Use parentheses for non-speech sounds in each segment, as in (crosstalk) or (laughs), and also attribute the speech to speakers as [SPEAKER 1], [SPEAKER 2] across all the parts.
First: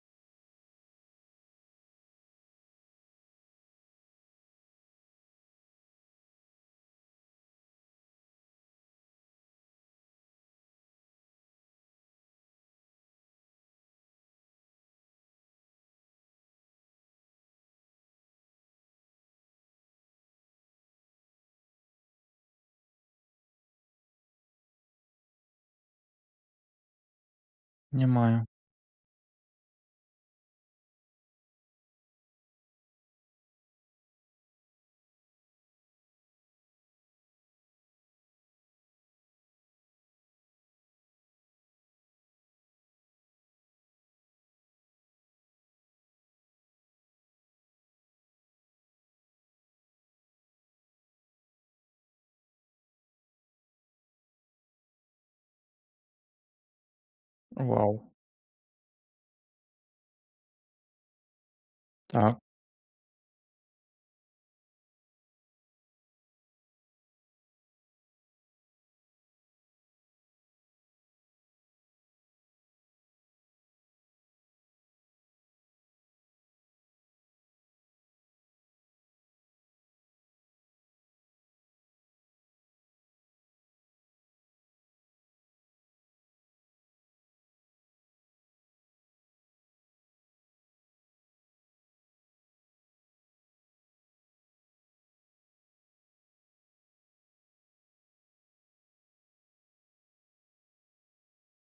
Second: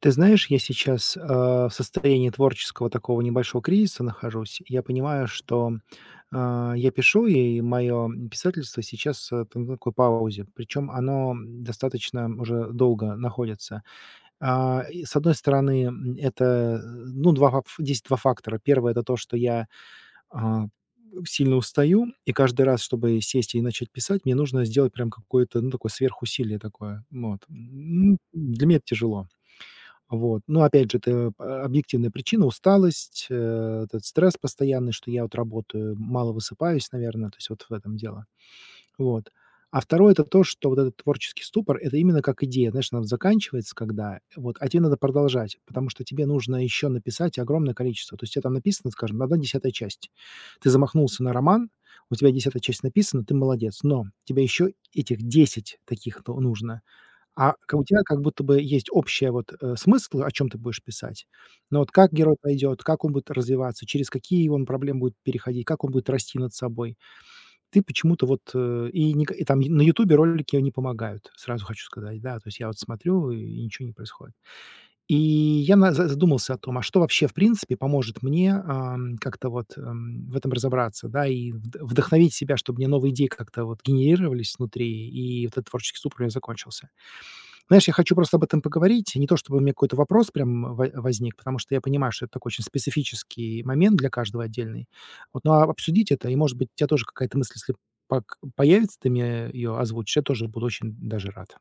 [SPEAKER 1] Ты знаешь, я сейчас, в состоянии творческого такого небольшого кризиса нахожусь. Я понимаю, что, я пишу, и мое писательство сейчас, там на такой паузе. Причем оно, достаточно уже долго находится. И с одной стороны, это, ну, 2 фак здесь 2 фактора. Первое это то, что я, а, сильно устаю, и каждый раз, чтобы сесть и начать писать, мне нужно сделать прям какое-то, ну, такое сверхусилие такое. Вот.
[SPEAKER 2] Понимаю.
[SPEAKER 1] Для меня это тяжело. Вот. Но опять же, это, объективная причина — усталость, этот стресс постоянный, что я вот работаю, мало высыпаюсь, наверное, то есть вот в этом дело. Вот. А второе — это то, что вот этот творческий ступор — это именно как идея, знаешь, она вот заканчивается когда, вот, а тебе надо продолжать, потому что тебе нужно еще написать огромное количество. То есть у там написано, скажем, одна десятая часть. Ты замахнулся на роман, у тебя десятая часть написана, ты молодец, но тебе еще этих 10 таких то нужно. А к у
[SPEAKER 2] Вау.
[SPEAKER 1] тебя как будто бы есть общие вот, смыслы, о чем ты будешь писать. Но вот как герой
[SPEAKER 2] Так,
[SPEAKER 1] пойдет, как он будет развиваться, через какие он проблемы будет переходить, как он будет расти над собой. Ты почему-то вот, э, и ника и там на "Ютубе" ролики не помогают, сразу хочу сказать, да. То есть я вот смотрю, и ничего не происходит. И я на за задумался о том, а что вообще, в принципе, поможет мне, как-то вот, в этом разобраться, да, и вд вдохновить себя, чтобы мне новые идеи как-то вот генерировались внутри, и вот этот творческий ступор у меня закончился. Знаешь, я хочу просто об этом поговорить. Не то чтобы у меня какой-то вопрос прям во возник, потому что я понимаю, что это такой очень специфический момент для каждого отдельный. Вот, ну, а обсудить это, и, может быть, у тебя тоже какая-то мысль, если пак появится, ты мне ее озвучишь, я тоже буду очень даже рад.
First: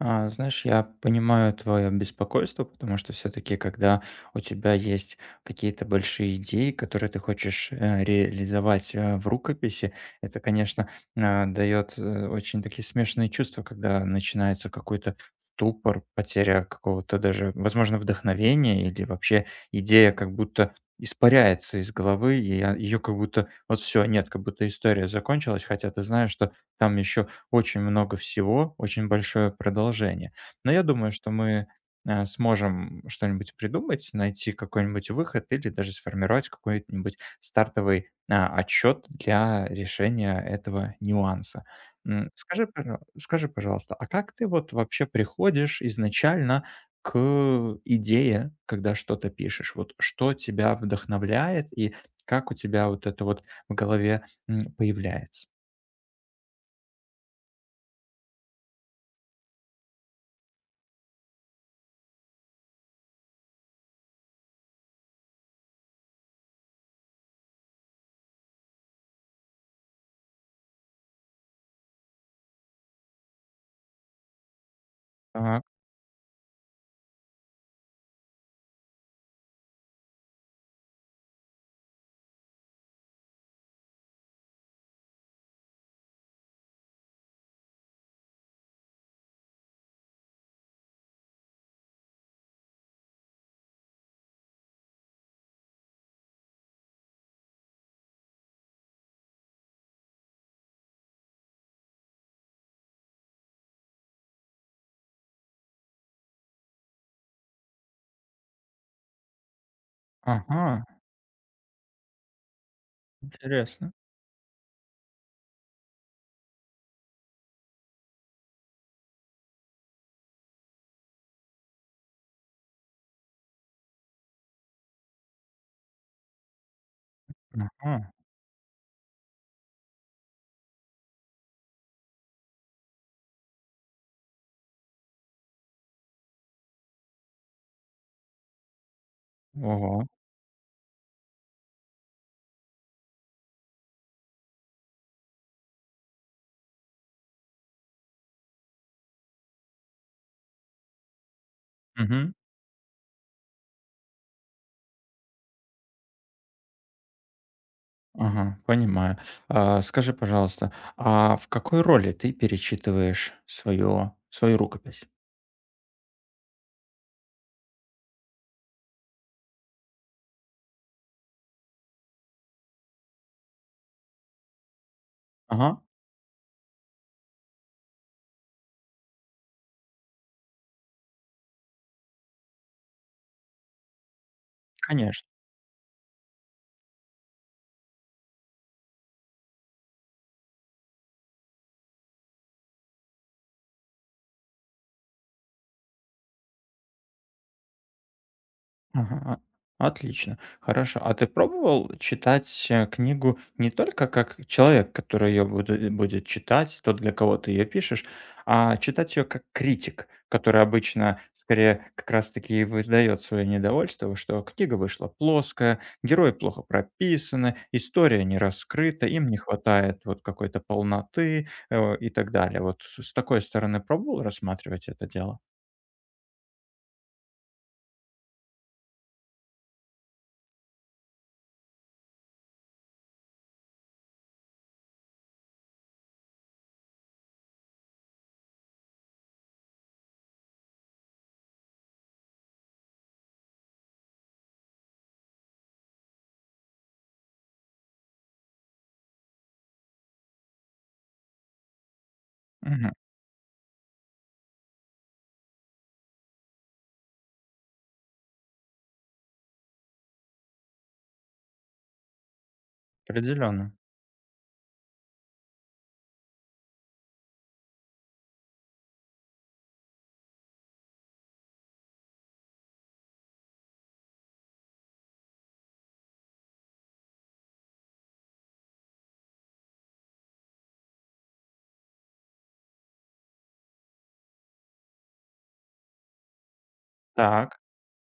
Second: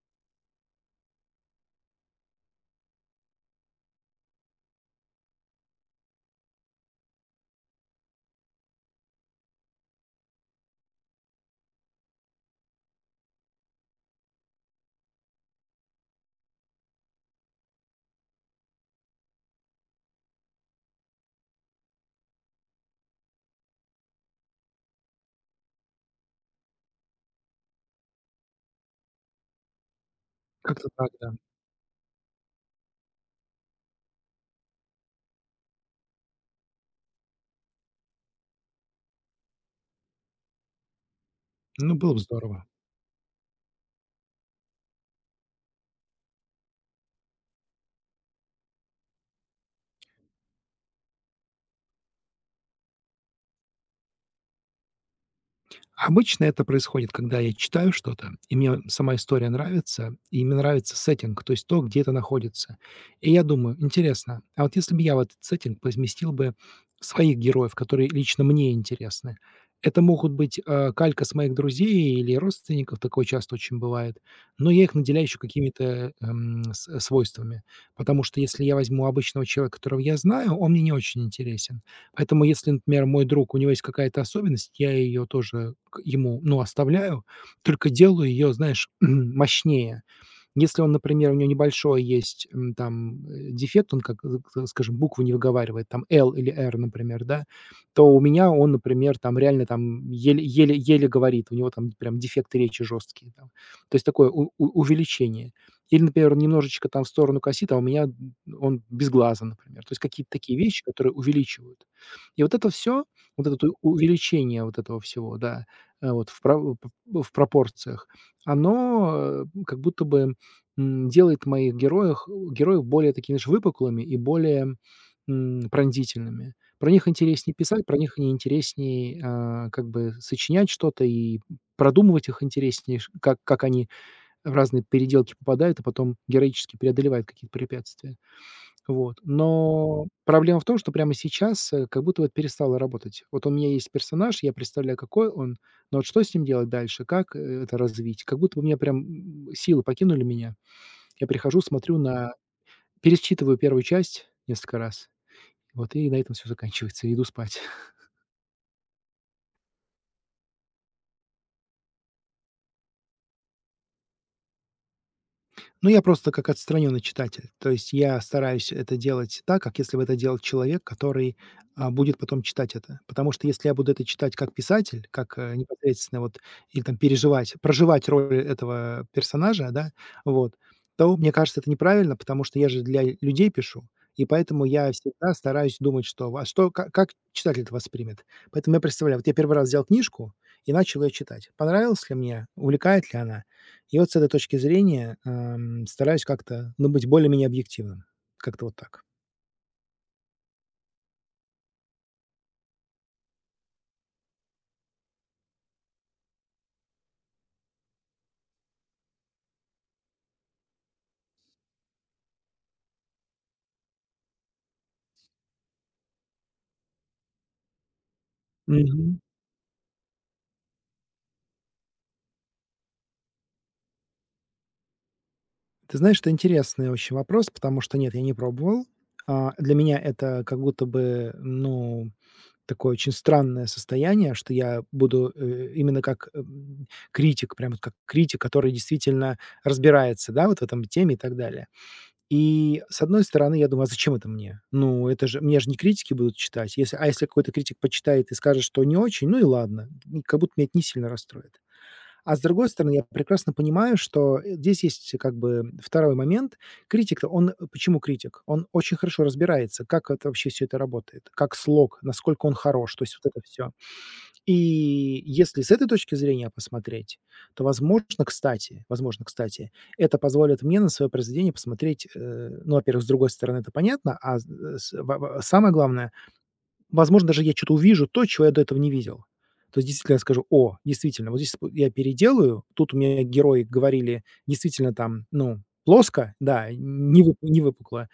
[SPEAKER 2] знаешь, я понимаю твое беспокойство, потому что все-таки, когда у тебя есть какие-то большие идеи, которые ты хочешь реализовать в рукописи, это, конечно, дает очень такие смешанные чувства, когда начинается какой-то ступор, потеря какого-то даже, возможно, вдохновения или вообще идея как будто испаряется из головы, и ее как будто вот все, нет, как будто история закончилась, хотя ты знаешь, что там еще очень много всего, очень большое продолжение. Но я
[SPEAKER 1] Как-то так,
[SPEAKER 2] думаю,
[SPEAKER 1] да.
[SPEAKER 2] что мы, сможем что-нибудь придумать, найти какой-нибудь выход или даже сформировать какой-нибудь стартовый отчет для решения этого нюанса.
[SPEAKER 1] Ну, было бы здорово.
[SPEAKER 2] Скажи, пожалуйста, а как ты вот вообще приходишь изначально к идее, когда что-то пишешь? Вот что тебя вдохновляет и как у тебя вот это вот в голове, появляется?
[SPEAKER 1] Обычно это происходит, когда я читаю что-то, и мне сама история нравится, и мне нравится сеттинг, то есть то, где это находится. И я думаю, интересно, а вот если бы я в этот сеттинг поместил бы своих героев, которые лично мне интересны, это могут быть калька с моих друзей или родственников, такое часто очень бывает, но я их наделяю еще
[SPEAKER 2] Так,
[SPEAKER 1] какими-то свойствами, потому что если я возьму обычного человека, которого я знаю, он мне не очень интересен. Поэтому если, например, мой друг, у него есть какая-то особенность, я ее тоже к ему, ну, оставляю, только делаю ее, знаешь, (clears throat) мощнее. Если он, например, у него небольшой есть, м, там, э, дефект, он, как, э, к скажем, буквы не выговаривает, там "л" или "р", например, да, то у меня он, например, там реально там еле говорит, у него там прям дефекты речи жесткие там. То есть такое у увеличение. Или, например, он немножечко там в сторону косит, а у меня, он без глаза, например. То есть какие-то такие вещи,
[SPEAKER 2] ага.
[SPEAKER 1] которые увеличивают. И вот это все, вот это у
[SPEAKER 2] Интересно.
[SPEAKER 1] увеличение вот этого всего, да, э, вот в прав в пропорциях, оно, как будто бы делает моих героях героев более такими, знаешь, выпуклыми и более, пронзительными. Про них интереснее писать, про
[SPEAKER 2] Ага.
[SPEAKER 1] них не интереснее, а, как бы сочинять что-то и продумывать их интереснее, ш как они в разные переделки попадают, и потом героически преодолевают какие-то препятствия. Вот.
[SPEAKER 2] Ого.
[SPEAKER 1] Но проблема в том, что прямо сейчас, как будто вот перестало работать. Вот у меня есть персонаж, я представляю, какой он, но вот что с ним делать дальше, как, это развить? Как будто бы у меня прям, силы покинули меня. Я прихожу, смотрю на
[SPEAKER 2] Мгм.
[SPEAKER 1] пересчитываю первую часть несколько раз, вот, и на этом все заканчивается, и иду спать.
[SPEAKER 2] Ага, понимаю. А, скажи, пожалуйста, а в какой роли ты перечитываешь свою рукопись?
[SPEAKER 1] Ну, я просто как отстраненный читатель. То есть я стараюсь это делать так, как если бы это делал человек, который будет потом читать это. Потому что если я буду это читать как писатель, как
[SPEAKER 2] Ага,
[SPEAKER 1] непосредственно вот или там переживать, проживать роль этого персонажа, да, вот, то мне кажется это неправильно, потому что я же для людей пишу, и поэтому я
[SPEAKER 2] конечно.
[SPEAKER 1] всегда стараюсь думать, что как читатель это воспримет. Поэтому я представляю, вот я первый раз взял книжку и начал ее читать. Понравилась ли мне, увлекает ли она? И вот с этой точки зрения, стараюсь как-то, ну, быть более-менее объективным. Как-то вот так.
[SPEAKER 2] Ага, отлично, хорошо. А ты пробовал читать, книгу не только как человек, который ее будет читать, тот, для кого ты ее пишешь, а читать ее как критик, который обычно скорее как раз таки и выдаёт своё недовольство, что книга вышла плоская, герои плохо прописаны, история не раскрыта,
[SPEAKER 1] Мгм.
[SPEAKER 2] им не хватает вот какой-то полноты, и так далее. Вот с такой стороны пробовал рассматривать это дело?
[SPEAKER 1] Ты знаешь, это интересный очень вопрос, потому что нет, я не пробовал. А, для меня это как будто бы, ну, такое очень странное состояние, что я буду, именно как, критик, прям вот как критик, который действительно разбирается, да, вот в этом теме и так далее. И, с одной стороны, я думаю: "А зачем это мне?" Ну, это же меня же не критики будут читать. Если если какой-то критик почитает и скажет, что не очень, ну и ладно, как будто меня это не сильно расстроит. А с другой
[SPEAKER 2] Мгм.
[SPEAKER 1] стороны, я прекрасно понимаю, что, здесь есть как бы второй момент. Критик-то, он, почему критик? Он очень хорошо разбирается, как это вообще все это работает, как слог, насколько он хорош, то есть вот это все. И если с этой точки зрения посмотреть, то, возможно, кстати, это позволит мне на свое произведение посмотреть, ну, во-первых, с другой стороны, это понятно, а с во во самое главное, возможно, даже я что то увижу, то, чего я до этого не видел. То есть действительно я скажу: "О, действительно, вот здесь вот я переделаю, тут у меня герои говорили действительно там, ну, плоско, да,
[SPEAKER 2] Так.
[SPEAKER 1] не выпукло,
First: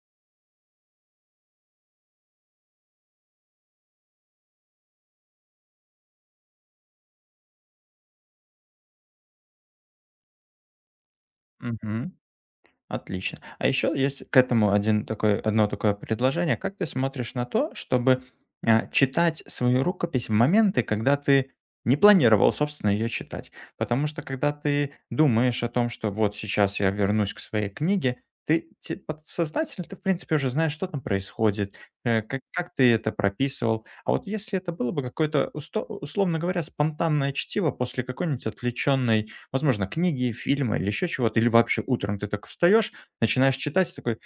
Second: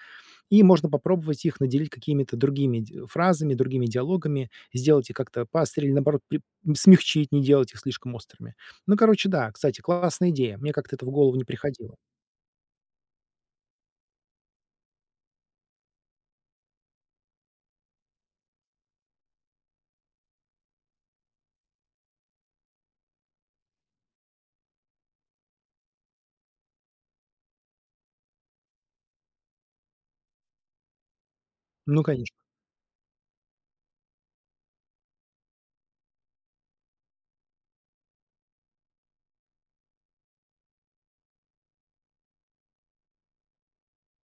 [SPEAKER 1] и можно попробовать их наделить какими-то другими д фразами, другими диалогами, сделать их как-то поострее или, наоборот, смягчить, не делать их слишком острыми. Ну, короче, да, кстати, классная идея. Мне как-то это в голову не приходило.
[SPEAKER 2] Мгм. Отлично. А еще есть к этому один такой, одно такое предложение. Как ты смотришь на то, чтобы читать свою рукопись в моменты, когда ты не планировал, собственно, ее читать? Потому что когда ты думаешь о том, что вот сейчас я вернусь к своей книге, подсознательно, ты, в принципе, уже знаешь, что там происходит,
[SPEAKER 1] Ну, конечно.
[SPEAKER 2] как ты это прописывал. А вот если это было бы какое-то, условно говоря, спонтанное чтиво после какой-нибудь отвлеченной, возможно, книги, фильмы или еще чего-то, или вообще утром ты так встаешь, начинаешь читать и такой:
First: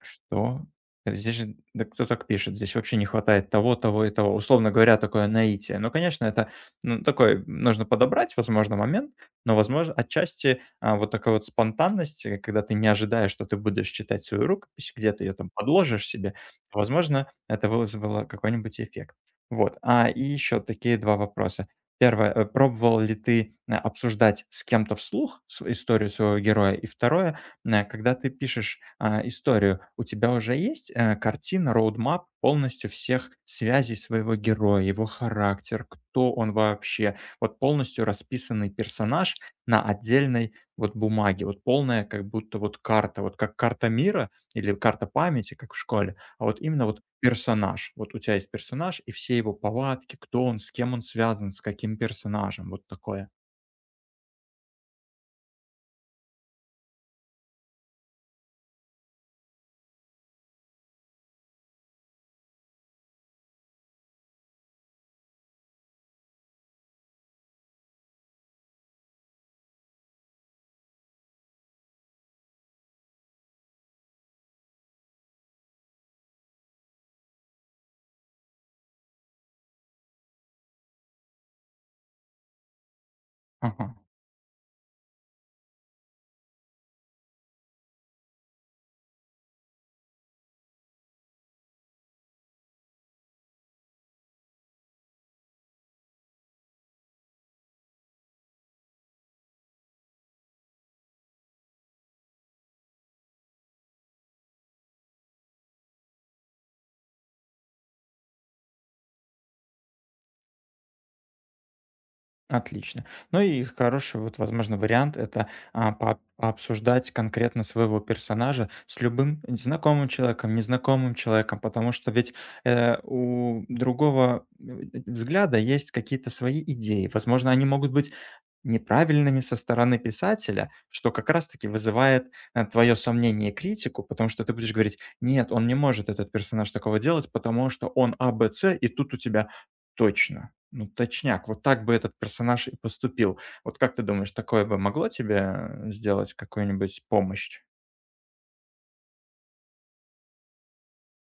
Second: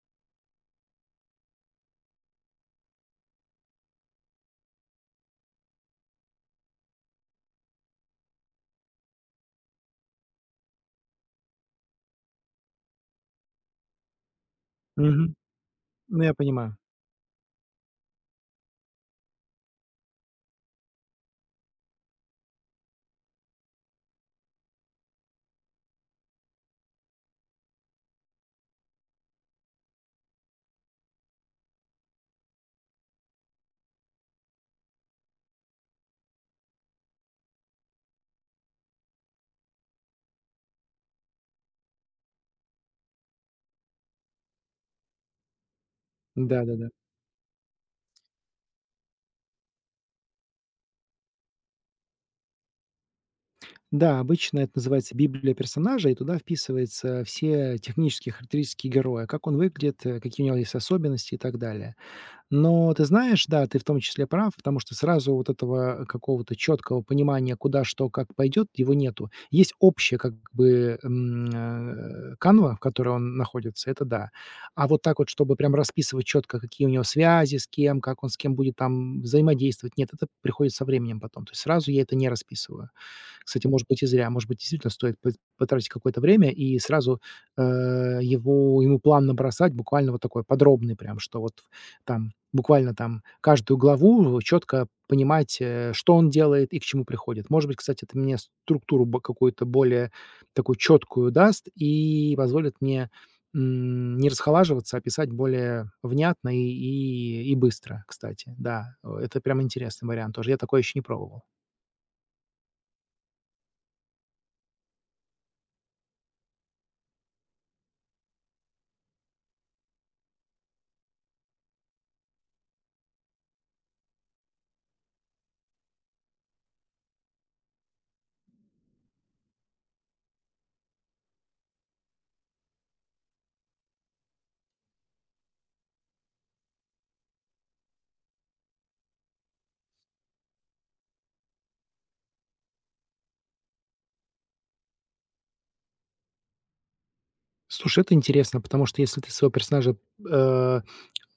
[SPEAKER 2] что? Здесь же да кто так пишет? Здесь вообще не хватает того, того и того. Условно говоря, такое наитие. Ну, конечно, это, ну, такой нужно подобрать, возможно, момент, но, возможно, отчасти, вот такая вот спонтанность, когда ты не ожидаешь, что ты будешь читать свою рукопись, где ты ее
[SPEAKER 1] Мгм.
[SPEAKER 2] там подложишь
[SPEAKER 1] Ну, я
[SPEAKER 2] себе,
[SPEAKER 1] понимаю.
[SPEAKER 2] возможно, это вызвало какой-нибудь эффект. Вот. А и еще такие 2 вопроса. Первое, пробовал ли ты, обсуждать с кем-то вслух св историю своего героя? И второе. Когда ты пишешь, историю, у тебя уже есть, картина, роудмап полностью всех связей своего героя, его характер, кто он вообще. Вот полностью расписанный персонаж на отдельной вот бумаге. Вот полная как будто вот карта, вот как карта мира или карта памяти, как в школе, а вот именно
[SPEAKER 1] Да-да-да.
[SPEAKER 2] вот персонаж. Вот у тебя есть персонаж и все его повадки, кто он, с кем он связан, с каким персонажем. Вот такое.
[SPEAKER 1] Да, обычно это называется библия персонажа, и туда вписывается все технические характеристики героя, как он выглядит, какие у него есть особенности и так далее. Но ты знаешь, да, ты в том числе прав, потому что сразу вот этого какого-то четкого понимания, куда что как пойдет, его нету. Есть общая как бы канва, в которой он находится, это да. А вот так вот, чтобы прям расписывать четко, какие у него связи, с кем, как он с кем будет там взаимодействовать, нет, это приходит со временем потом. То есть сразу я это не расписываю. Кстати, может
[SPEAKER 2] Ага.
[SPEAKER 1] быть, и зря. Может быть, действительно стоит потратить какое-то время и сразу, его ему план набросать, буквально вот такой подробный прям, что вот там буквально там каждую главу четко понимать, что он делает и к чему приходит. Может быть, кстати, это мне структуру бо какую-то более такую четкую даст и позволит мне, не расхолаживаться, а писать более внятно и быстро, кстати. Да, это прям интересный вариант тоже. Я такое еще не пробовал.
[SPEAKER 2] Отлично. Ну и хороший вот, возможно, вариант это пообсуждать конкретно своего персонажа с любым знакомым человеком, незнакомым человеком, потому что ведь у другого взгляда есть какие-то свои идеи. Возможно, они могут быть неправильными со стороны писателя, что как раз таки вызывает, твое сомнение и критику, потому что ты будешь говорить: "Нет, он не может, этот персонаж, такого делать, потому что он А, Б, С". И тут у тебя: "Точно, ну, точняк, вот так бы этот персонаж и поступил". Вот как ты думаешь, такое бы могло тебе, сделать какую-нибудь помощь?
[SPEAKER 1] Слушай, это интересно, потому что если ты своего персонажа, э,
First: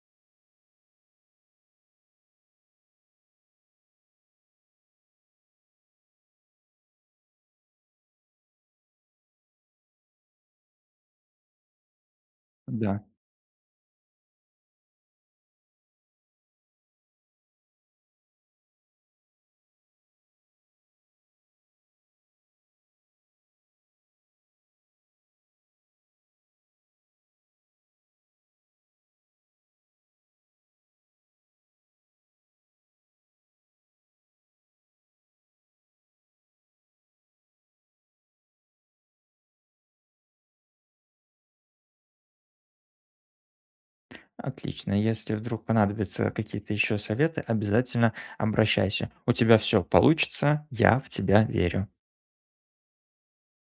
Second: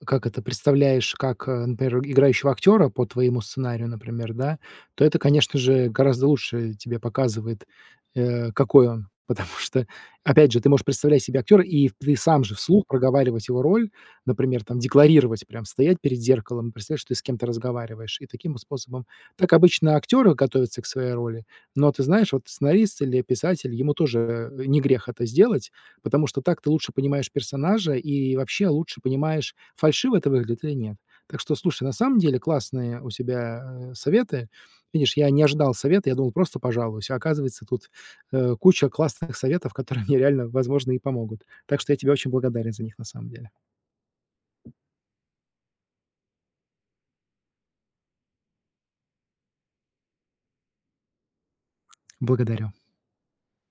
[SPEAKER 1] представляешь как, например, играющего актера по твоему сценарию, например, да, то это, конечно же, гораздо лучше тебе показывает, какой он. (laughs) Потому что, опять же, ты можешь представлять себе актера, и ты сам же вслух
[SPEAKER 2] Да,
[SPEAKER 1] проговаривать его роль, например, там декларировать, прям стоять перед зеркалом, представлять, что ты с кем-то разговариваешь. И таким вот способом. Так обычно актеры готовятся к своей роли, но ты знаешь, вот сценарист или писатель, ему тоже не грех это сделать, потому что так ты лучше понимаешь персонажа и вообще лучше понимаешь, фальшиво это выглядит или нет. Так что, слушай, на самом деле классные у тебя советы. Видишь, я не ожидал совета, я думал, просто пожалуюсь. А оказывается, тут куча классных советов, которые (laughs) мне реально, возможно, и помогут. Так что я тебе очень благодарен за них на самом деле.
[SPEAKER 2] отлично. Если вдруг понадобятся какие-то еще советы, обязательно обращайся. У тебя всё получится, я в тебя верю.
[SPEAKER 1] Благодарю.